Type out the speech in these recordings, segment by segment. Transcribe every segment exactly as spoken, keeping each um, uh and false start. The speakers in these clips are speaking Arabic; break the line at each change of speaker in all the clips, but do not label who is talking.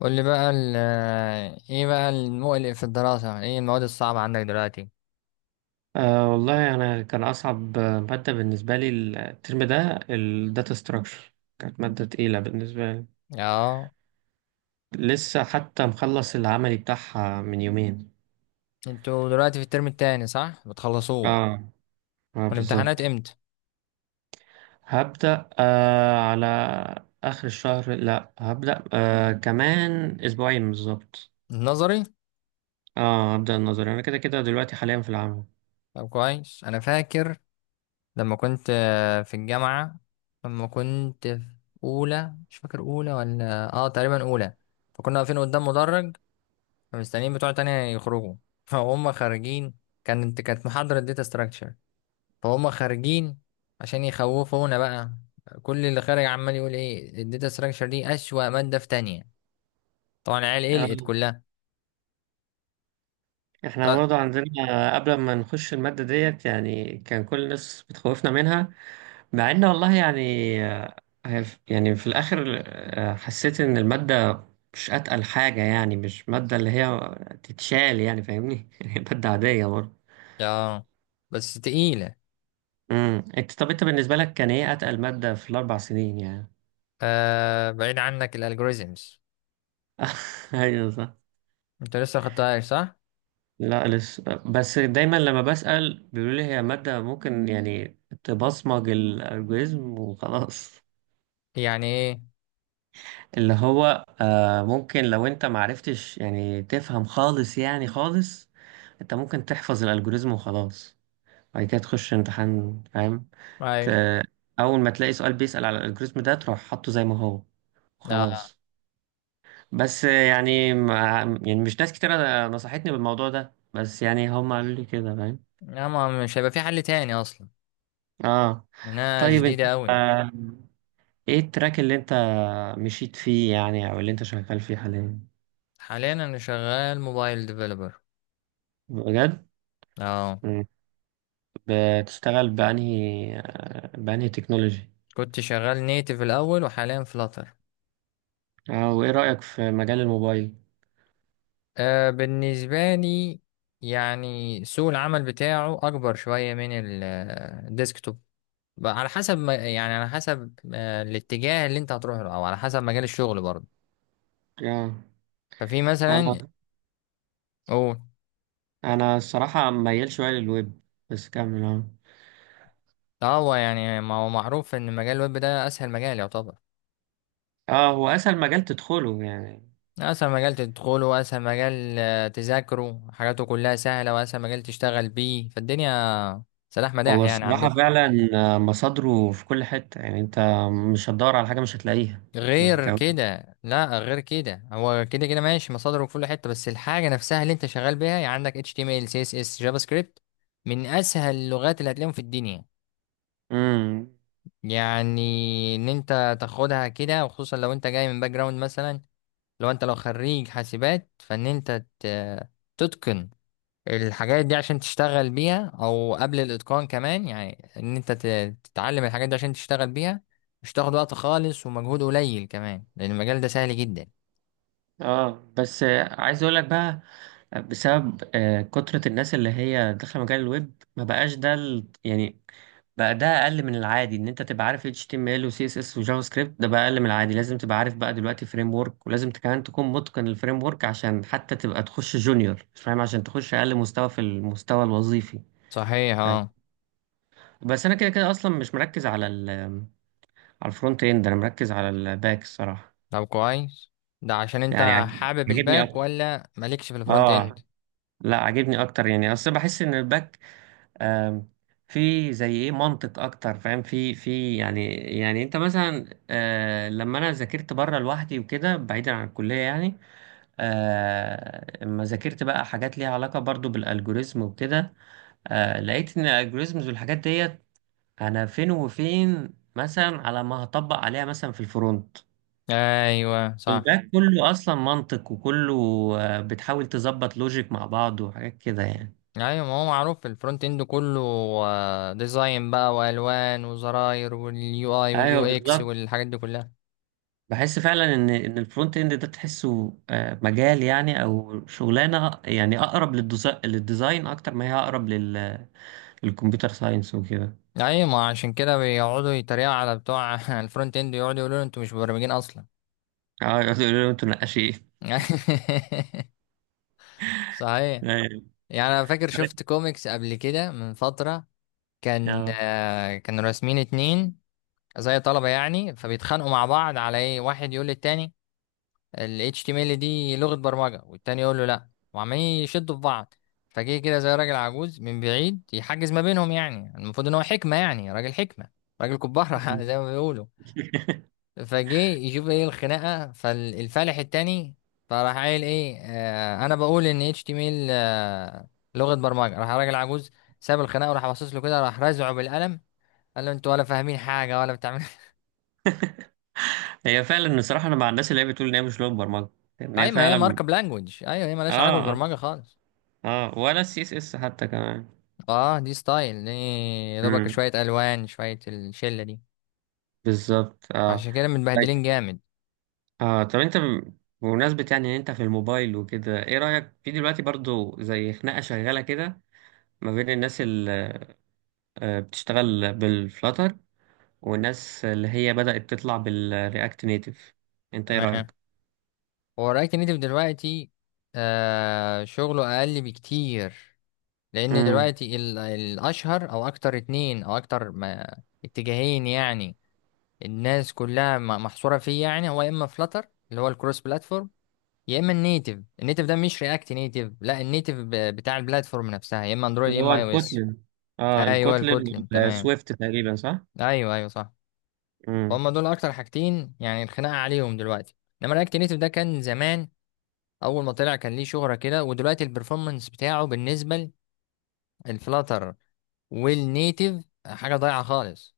قول لي بقى ال ايه بقى المقلق في الدراسة؟ ايه المواد الصعبة عندك دلوقتي؟
أه، والله أنا كان أصعب مادة بالنسبة لي الترم ده، الداتا ستراكشر كانت مادة تقيلة بالنسبة لي.
اه.
لسه حتى مخلص العملي بتاعها من يومين.
انتوا دلوقتي في الترم التاني صح بتخلصوه؟
اه، اه
والامتحانات
بالظبط.
امتى؟
هبدأ آه على آخر الشهر، لا، هبدأ آه كمان أسبوعين بالظبط.
النظري؟
اه، هبدأ النظري. أنا كده كده دلوقتي حاليا في العمل.
طب كويس، انا فاكر لما كنت آه، في الجامعة، لما كنت في اولى، مش فاكر اولى ولا اه تقريبا اولى. فكنا واقفين قدام مدرج فمستنيين بتوع تانية يخرجوا فهم خارجين. كانت كانت محاضرة داتا ستراكشر، فهم خارجين عشان يخوفونا بقى. كل اللي خارج عمال يقول ايه الداتا ستراكشر دي، اسوأ مادة في تانية. طبعا العيال قلقت
آه.
كلها.
احنا
طب.
برضه عندنا قبل ما نخش المادة ديت، يعني كان كل الناس بتخوفنا منها. مع ان والله يعني، آه، هي ف- يعني في الاخر، آه، حسيت ان المادة مش اتقل حاجة. يعني مش مادة اللي هي تتشال، يعني فاهمني. هي مادة عادية برضه.
يا، بس تقيلة.
امم انت، طب انت بالنسبة لك كان ايه اتقل مادة في الاربع سنين يعني؟
آه بعيد عنك الالجوريزمز.
ايوه صح.
انت لسه خدتهاش صح؟
لا، لسه. بس دايما لما بسأل بيقولوا لي هي مادة ممكن يعني تبصمج الالجوريزم وخلاص.
يعني ايه؟
اللي هو آه ممكن، لو انت معرفتش يعني تفهم خالص يعني خالص، انت ممكن تحفظ الالجوريزم وخلاص. بعد كده تخش امتحان فاهم.
ايوه.
ت- اول ما تلاقي سؤال بيسأل على الالجوريزم ده تروح حاطه زي ما هو
اه.
خلاص. بس يعني مع يعني مش ناس كتير نصحتني بالموضوع ده، بس يعني هم قالوا لي كده فاهم.
لا، ما مش هيبقى في حل تاني اصلا.
اه،
انا
طيب انت،
جديدة قوي.
آه ايه التراك اللي انت مشيت فيه يعني، او اللي انت شغال فيه حاليا؟
حاليا انا شغال موبايل ديفلوبر.
بجد؟
اه.
بتشتغل بأنهي آه، بأنهي تكنولوجي؟
كنت شغال نيتف الاول وحاليا فلاتر.
اه، وإيه رأيك في مجال الموبايل؟
آه بالنسبة لي، يعني سوق العمل بتاعه أكبر شوية من ال- آه، الديسكتوب. بقى على حسب ما يعني، على حسب آه، الاتجاه اللي أنت هتروح له، أو على حسب مجال الشغل برضه.
اه،
ففي
أنا
مثلا، أو،
أنا الصراحة ميال شوية للويب. بس كمل. اه.
اه هو يعني ما هو معروف إن مجال الويب ده أسهل مجال يعتبر.
اه، هو أسهل مجال تدخله يعني.
أسهل مجال تدخله، وأسهل مجال آه، تذاكره، حاجاته كلها سهلة، وأسهل مجال تشتغل بيه فالدنيا. سلاح مداح
هو
يعني
الصراحة
عندكم.
فعلا آه، مصادره في كل حتة، يعني أنت مش هتدور على حاجة مش هتلاقيها.
غير
كمان.
كده، لا غير كده هو كده كده ماشي، مصادره في كل حته، بس الحاجه نفسها اللي انت شغال بيها، يعني عندك إتش تي إم إل سي إس إس جافا سكريبت، من اسهل اللغات اللي هتلاقيهم في الدنيا.
امم
يعني ان انت تاخدها كده، وخصوصا لو انت جاي من باك جراوند مثلا، لو انت، لو خريج حاسبات، فان انت ت- تتقن الحاجات دي عشان تشتغل بيها، او قبل الاتقان كمان، يعني ان انت ت- تتعلم الحاجات دي عشان تشتغل بيها. مش تاخد وقت خالص، ومجهود قليل كمان، لان المجال ده سهل جدا.
اه، بس آه، عايز اقول لك بقى، آه، بسبب آه، كترة الناس اللي هي داخله مجال الويب، ما بقاش ده ال- يعني، بقى ده اقل من العادي ان انت تبقى عارف H T M L و C S S و جافا سكريبت، ده بقى اقل من العادي، لازم تبقى عارف بقى دلوقتي فريم ورك، ولازم كمان تكون متقن الفريم ورك عشان حتى تبقى تخش جونيور، مش فاهم، عشان تخش اقل مستوى في المستوى الوظيفي.
صحيح
فاهم.
اه.
بس انا كده كده اصلا مش مركز على ال على الفرونت اند، انا مركز على الباك الصراحه.
طب كويس. ده عشان
يعني
انت
عاجب-
حابب
عاجبني
الباك
اكتر.
ولا مالكش في الفرونت اند؟
اه. لا، عاجبني اكتر. يعني اصل بحس ان الباك، آم، في زي ايه منطق اكتر فاهم، في في يعني يعني انت مثلا، آه، لما انا ذاكرت بره لوحدي وكده بعيدا عن الكليه يعني، آه، اما ذاكرت بقى حاجات ليها علاقه برضو بالالجوريزم وكده، آه، لقيت ان الالجوريزمز والحاجات ديت، انا فين وفين مثلا على ما هطبق عليها مثلا في الفرونت.
ايوه صح.
الباك كله اصلا منطق، وكله آه، بتحاول تظبط لوجيك مع بعض وحاجات كده يعني.
ايوه، ما هو معروف الفرونت اند كله آه، ديزاين بقى، والوان وزراير واليو اي واليو
ايوه
اكس
بالظبط.
والحاجات دي كلها.
بحس فعلا ان ان الفرونت اند ده تحسه آه، مجال يعني، او شغلانه يعني اقرب للديزا- للديزاين، اكتر ما هي اقرب لل- للكمبيوتر ساينس وكده.
ايوه، ما عشان كده بيقعدوا يتريقوا على بتوع الفرونت اند، يقعدوا يقولوا انتوا مش مبرمجين اصلا.
اه يقولوا انتوا نقاشين.
صحيح.
أيوة.
يعني انا فاكر
عرفت؟
شفت كوميكس قبل كده من فترة. كان
اه،
آه، كانوا راسمين اتنين، زي طلبة يعني، فبيتخانقوا مع بعض على ايه، واحد يقول للتاني ال H T M L دي لغة برمجة، والتاني يقول له لا. وعمالين يشدوا في بعض، فجه كده زي راجل عجوز من بعيد يحجز ما بينهم. يعني المفروض ان هو حكمة، يعني راجل حكمة، راجل كبارة زي ما بيقولوا. فجه يشوف ايه الخناقة، فالفالح التاني فراح قايل ايه، آه انا بقول ان إتش تي إم إل آه لغة برمجة. راح راجل عجوز ساب الخناقة، وراح باصص له كده، راح رازعه بالقلم. قال له انتوا ولا فاهمين حاجة ولا بتعمل.
هي فعلا الصراحه انا مع الناس اللي هي بتقول ان هي مش لغه برمجه، ان
اي،
هي
ما هي
فعلا.
ماركة بلانجوج. ايوه، هي مالهاش علاقة
اه، اه.
بالبرمجة خالص.
اه، ولا السي اس اس حتى كمان.
اه دي ستايل دي. يا دوبك
امم
شوية الوان، شوية الشلة دي.
بالظبط. اه.
عشان كده متبهدلين
طيب،
جامد.
اه، طب انت ب- بمناسبة يعني ان انت في الموبايل وكده، ايه رأيك في دلوقتي برضو زي خناقة شغالة كده، ما بين الناس اللي آه، بتشتغل بالفلاتر، والناس اللي هي بدأت تطلع بالرياكت نيتف، انت ايه
تمام.
رأيك؟
هو الرايت نيتف دلوقتي آه شغله اقل بكتير، لان
امم.
دلوقتي ال- الاشهر او اكتر، اتنين او اكتر ما اتجاهين يعني. الناس كلها م- محصورة فيه. يعني هو يا اما فلاتر اللي هو الكروس بلاتفورم، يا اما النيتف. النيتف ده مش رياكت نيتف، لا، النيتف ب- بتاع البلاتفورم نفسها، يا اما اندرويد
اللي
يا
هو
اما اي او اس.
الكوتلن. اه،
ايوه
الكوتلن.
الكوتلين تمام.
والسويفت تقريبا صح؟
ايوه ايوه صح. فهم
امم.
دول اكتر حاجتين يعني الخناقه عليهم دلوقتي. انما رياكت نيتف ده كان زمان، اول ما طلع كان ليه شهره كده، ودلوقتي البرفورمانس بتاعه بالنسبه للفلاتر والنيتف حاجه ضايعه خالص.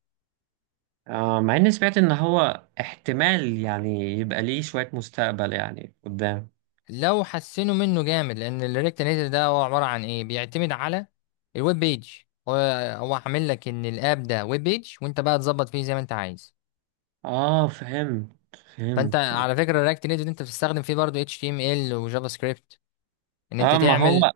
آه مع اني سمعت ان هو احتمال يعني يبقى ليه شوية مستقبل يعني قدام.
لو حسنوا منه جامد. لان الرياكت نيتف ده هو عباره عن ايه، بيعتمد على الويب بيج. هو، هو عامل لك ان الاب ده ويب بيج، وانت بقى تظبط فيه زي ما انت عايز.
اه، فهمت
فانت
فهمت.
على فكره الرياكت نيتف انت بتستخدم فيه برضه اتش تي ام ال وجافا سكريبت، ان انت
اه، ما
تعمل.
هو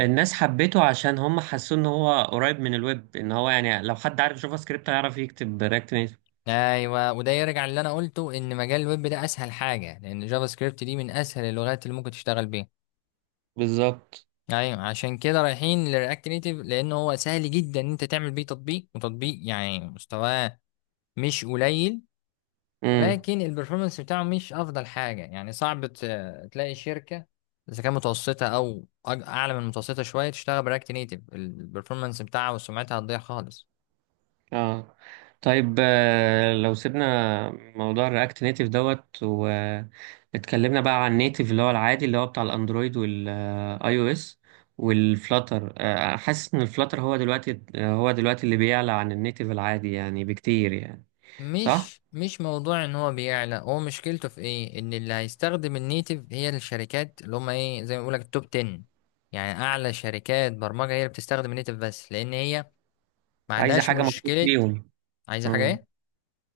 الناس حبيته عشان هم حسوا ان هو قريب من الويب، ان هو يعني لو حد عارف جافا سكريبت هيعرف يكتب رياكت نيتف.
ايوه وده يرجع اللي انا قلته، ان مجال الويب ده اسهل حاجه، لان جافا سكريبت دي من اسهل اللغات اللي ممكن تشتغل بيها.
بالظبط.
ايوه عشان كده رايحين لرياكت نيتيف، لان هو سهل جدا ان انت تعمل بيه تطبيق، وتطبيق يعني مستواه مش قليل.
امم.
ولكن البرفورمانس بتاعه مش افضل حاجه، يعني صعب ت- تلاقي شركه، اذا كانت متوسطه او أج- اعلى من المتوسطه شويه، تشتغل برياكت نيتيف، البرفورمانس بتاعها وسمعتها هتضيع خالص.
اه، طيب، آه، لو سيبنا موضوع الرياكت نيتيف دوت، واتكلمنا بقى عن النيتيف اللي هو العادي اللي هو بتاع الاندرويد والاي او اس، والفلاتر، حاسس ان الفلاتر هو دلوقتي آه، هو دلوقتي اللي بيعلى عن النيتيف العادي يعني بكتير يعني. صح.
مش مش موضوع ان هو بيعلى، هو مشكلته في ايه، ان اللي هيستخدم النيتف هي الشركات اللي هم ايه، زي ما بيقولك التوب عشرة. يعني اعلى شركات برمجة هي اللي بتستخدم النيتف، بس لان هي ما
عايزه
عندهاش
حاجه مخصوص
مشكلة.
ليهم.
عايزة حاجة
امم
ايه؟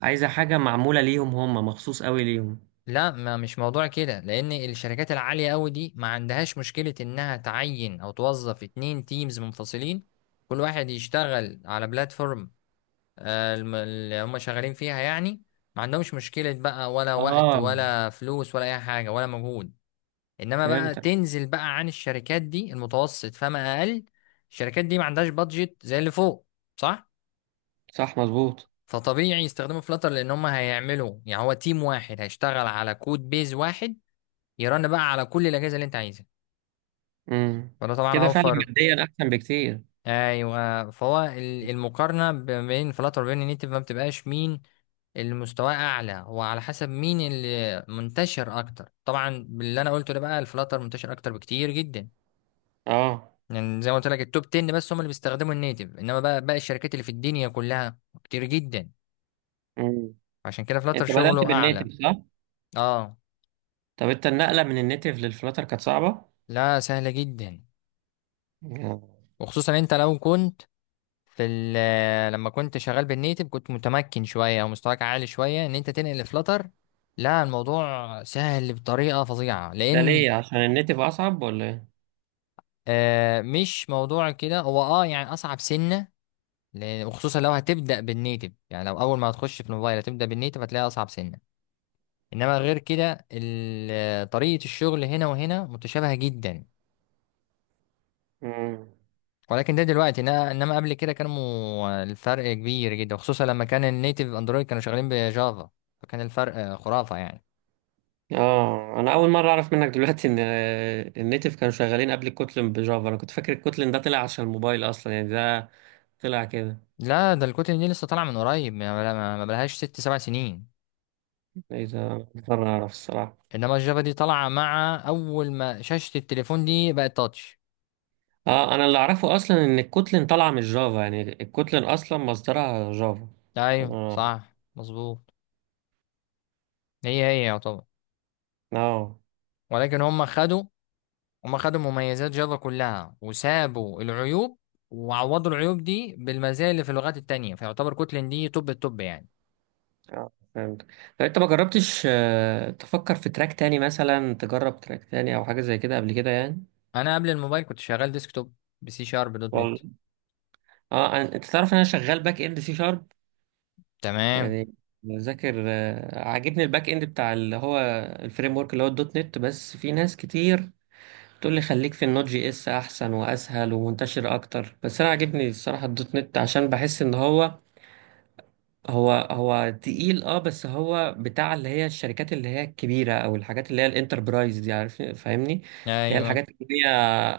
عايزه حاجه معموله ليهم، هم مخصوص قوي ليهم.
لا ما مش موضوع كده، لان الشركات العالية قوي دي ما عندهاش مشكلة انها تعين او توظف اتنين تيمز منفصلين، كل واحد يشتغل على بلاتفورم آه، الم- اللي هم شغالين فيها يعني. ما عندهمش مشكلة بقى، ولا وقت
اه،
ولا فلوس ولا أي حاجة ولا مجهود. إنما بقى
فهمتك.
تنزل بقى عن الشركات دي، المتوسط فما أقل، الشركات دي ما عندهاش بادجت زي اللي فوق، صح؟
صح مظبوط.
فطبيعي يستخدموا فلاتر، لأن هم هيعملوا يعني هو تيم واحد هيشتغل على كود بيز واحد، يرن بقى على كل الأجهزة اللي أنت عايزها.
امم
فده طبعا
كده فعلا
أوفر.
ماديا احسن بكتير.
أيوه. فهو ال- المقارنة ب- بين فلاتر وبين نيتف ما بتبقاش مين اللي مستواه اعلى، وعلى حسب مين اللي منتشر اكتر. طبعا باللي انا قلته ده بقى، الفلاتر منتشر اكتر بكتير جدا.
اه.
يعني زي ما قلت لك التوب عشرة بس هم اللي بيستخدموا النيتف، انما بقى باقي الشركات اللي في الدنيا كلها كتير جدا.
مم.
عشان كده فلاتر
انت بدأت
شغله
بالنيتف
اعلى.
صح؟
اه.
طب انت النقلة من النيتف للفلاتر كانت صعبة؟
لا سهله جدا،
مم.
وخصوصا انت لو كنت في ال- لما كنت شغال بالنيتف، كنت متمكن شويه او مستواك عالي شويه، ان انت تنقل لفلاتر، لا الموضوع سهل بطريقه فظيعه،
ده
لان
ليه؟ عشان النيتف أصعب ولا ايه؟
آه مش موضوع كده، هو اه يعني اصعب سنه. لأن- وخصوصا لو هتبدا بالنيتف، يعني لو اول ما هتخش في الموبايل هتبدا بالنيتف، هتلاقي اصعب سنه. انما غير كده ال- آه، طريقه الشغل هنا وهنا متشابهه جدا.
مم.
ولكن ده دلوقتي، إنما إنما قبل كده كانوا، الفرق كبير جدا، وخصوصا لما كان النيتف اندرويد كانوا شغالين بجافا، فكان الفرق آه، خرافه يعني.
اه، انا اول مرة اعرف منك دلوقتي ان آه، النيتف كانوا شغالين قبل الكوتلين بجافا. انا كنت فاكر الكوتلين ده طلع عشان الموبايل اصلا يعني، ده طلع كده.
لا ده الكتل دي لسه طالعه من قريب، ما ما- ما بلهاش ست سبع سنين.
ايه ده، أول مرة اعرف الصراحة.
انما الجافا دي طالعه مع اول ما شاشه التليفون دي بقت تاتش.
اه، انا اللي اعرفه اصلا ان الكوتلين طالعة من الجافا، يعني الكوتلين اصلا مصدرها جافا.
ايوه
اه.
صح مظبوط. هي هي يعتبر.
آه.
ولكن هم خدوا هم خدوا مميزات جافا كلها وسابوا العيوب، وعوضوا العيوب دي بالمزايا اللي في اللغات التانية، فيعتبر كوتلين دي توب التوب يعني.
اه، فهمت. طب انت ما جربتش آه، تفكر في تراك تاني مثلا، تجرب تراك تاني او حاجه زي كده قبل كده يعني؟
انا قبل الموبايل كنت شغال ديسكتوب، بسي شارب دوت نت.
والله. اه، أنا- انت تعرف ان انا شغال باك اند سي شارب.
تمام.
يعني بذاكر، آه، عاجبني الباك اند بتاع اللي هو الفريم ورك اللي هو الدوت نت. بس في ناس كتير تقول لي خليك في النوت جي اس، احسن واسهل ومنتشر اكتر. بس انا عاجبني الصراحه الدوت نت، عشان بحس ان هو هو هو تقيل. اه، بس هو بتاع اللي هي الشركات اللي هي الكبيرة، او الحاجات اللي هي الانتربرايز دي عارف، فاهمني، اللي هي
ايوه
الحاجات اللي هي،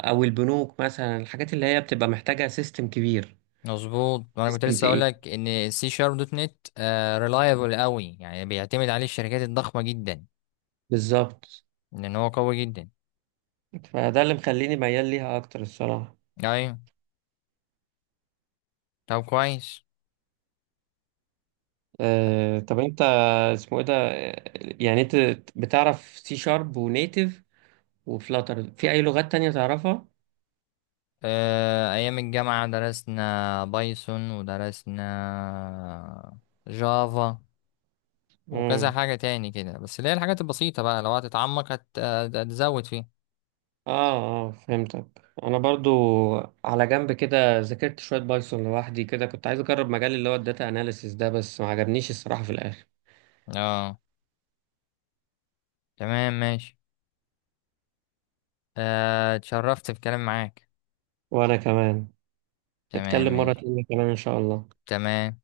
او البنوك مثلا، الحاجات اللي هي بتبقى محتاجة سيستم كبير.
مظبوط، وانا كنت
سيستم
لسه اقول
تقيل،
لك ان السي شارب دوت نت آه ريلايبل قوي، يعني بيعتمد عليه الشركات الضخمة جدا،
بالظبط.
لان هو قوي جدا.
فده اللي مخليني ميال ليها اكتر الصراحة.
ايوه. طب كويس.
آه طب انت، اسمه ايه ده، آه، يعني انت بتعرف سي شارب ونيتف وفلاتر، في اي لغات تانية تعرفها؟
آه، أيام الجامعة درسنا بايثون ودرسنا جافا، وكذا
مم.
حاجة تاني كده، بس اللي هي الحاجات البسيطة بقى، لو هتتعمق هت- هت- هتزود فيها.
اه، اه، فهمتك. انا برضو على جنب كده ذاكرت شويه بايثون لوحدي كده، كنت عايز اجرب مجال اللي هو الداتا اناليسيس ده، بس ما عجبنيش الصراحه في الاخر.
اه. تمام ماشي. آه، اتشرفت في الكلام معاك.
وانا كمان.
تمام
نتكلم مره
ماشي.
تانية كمان ان شاء الله.
تمام.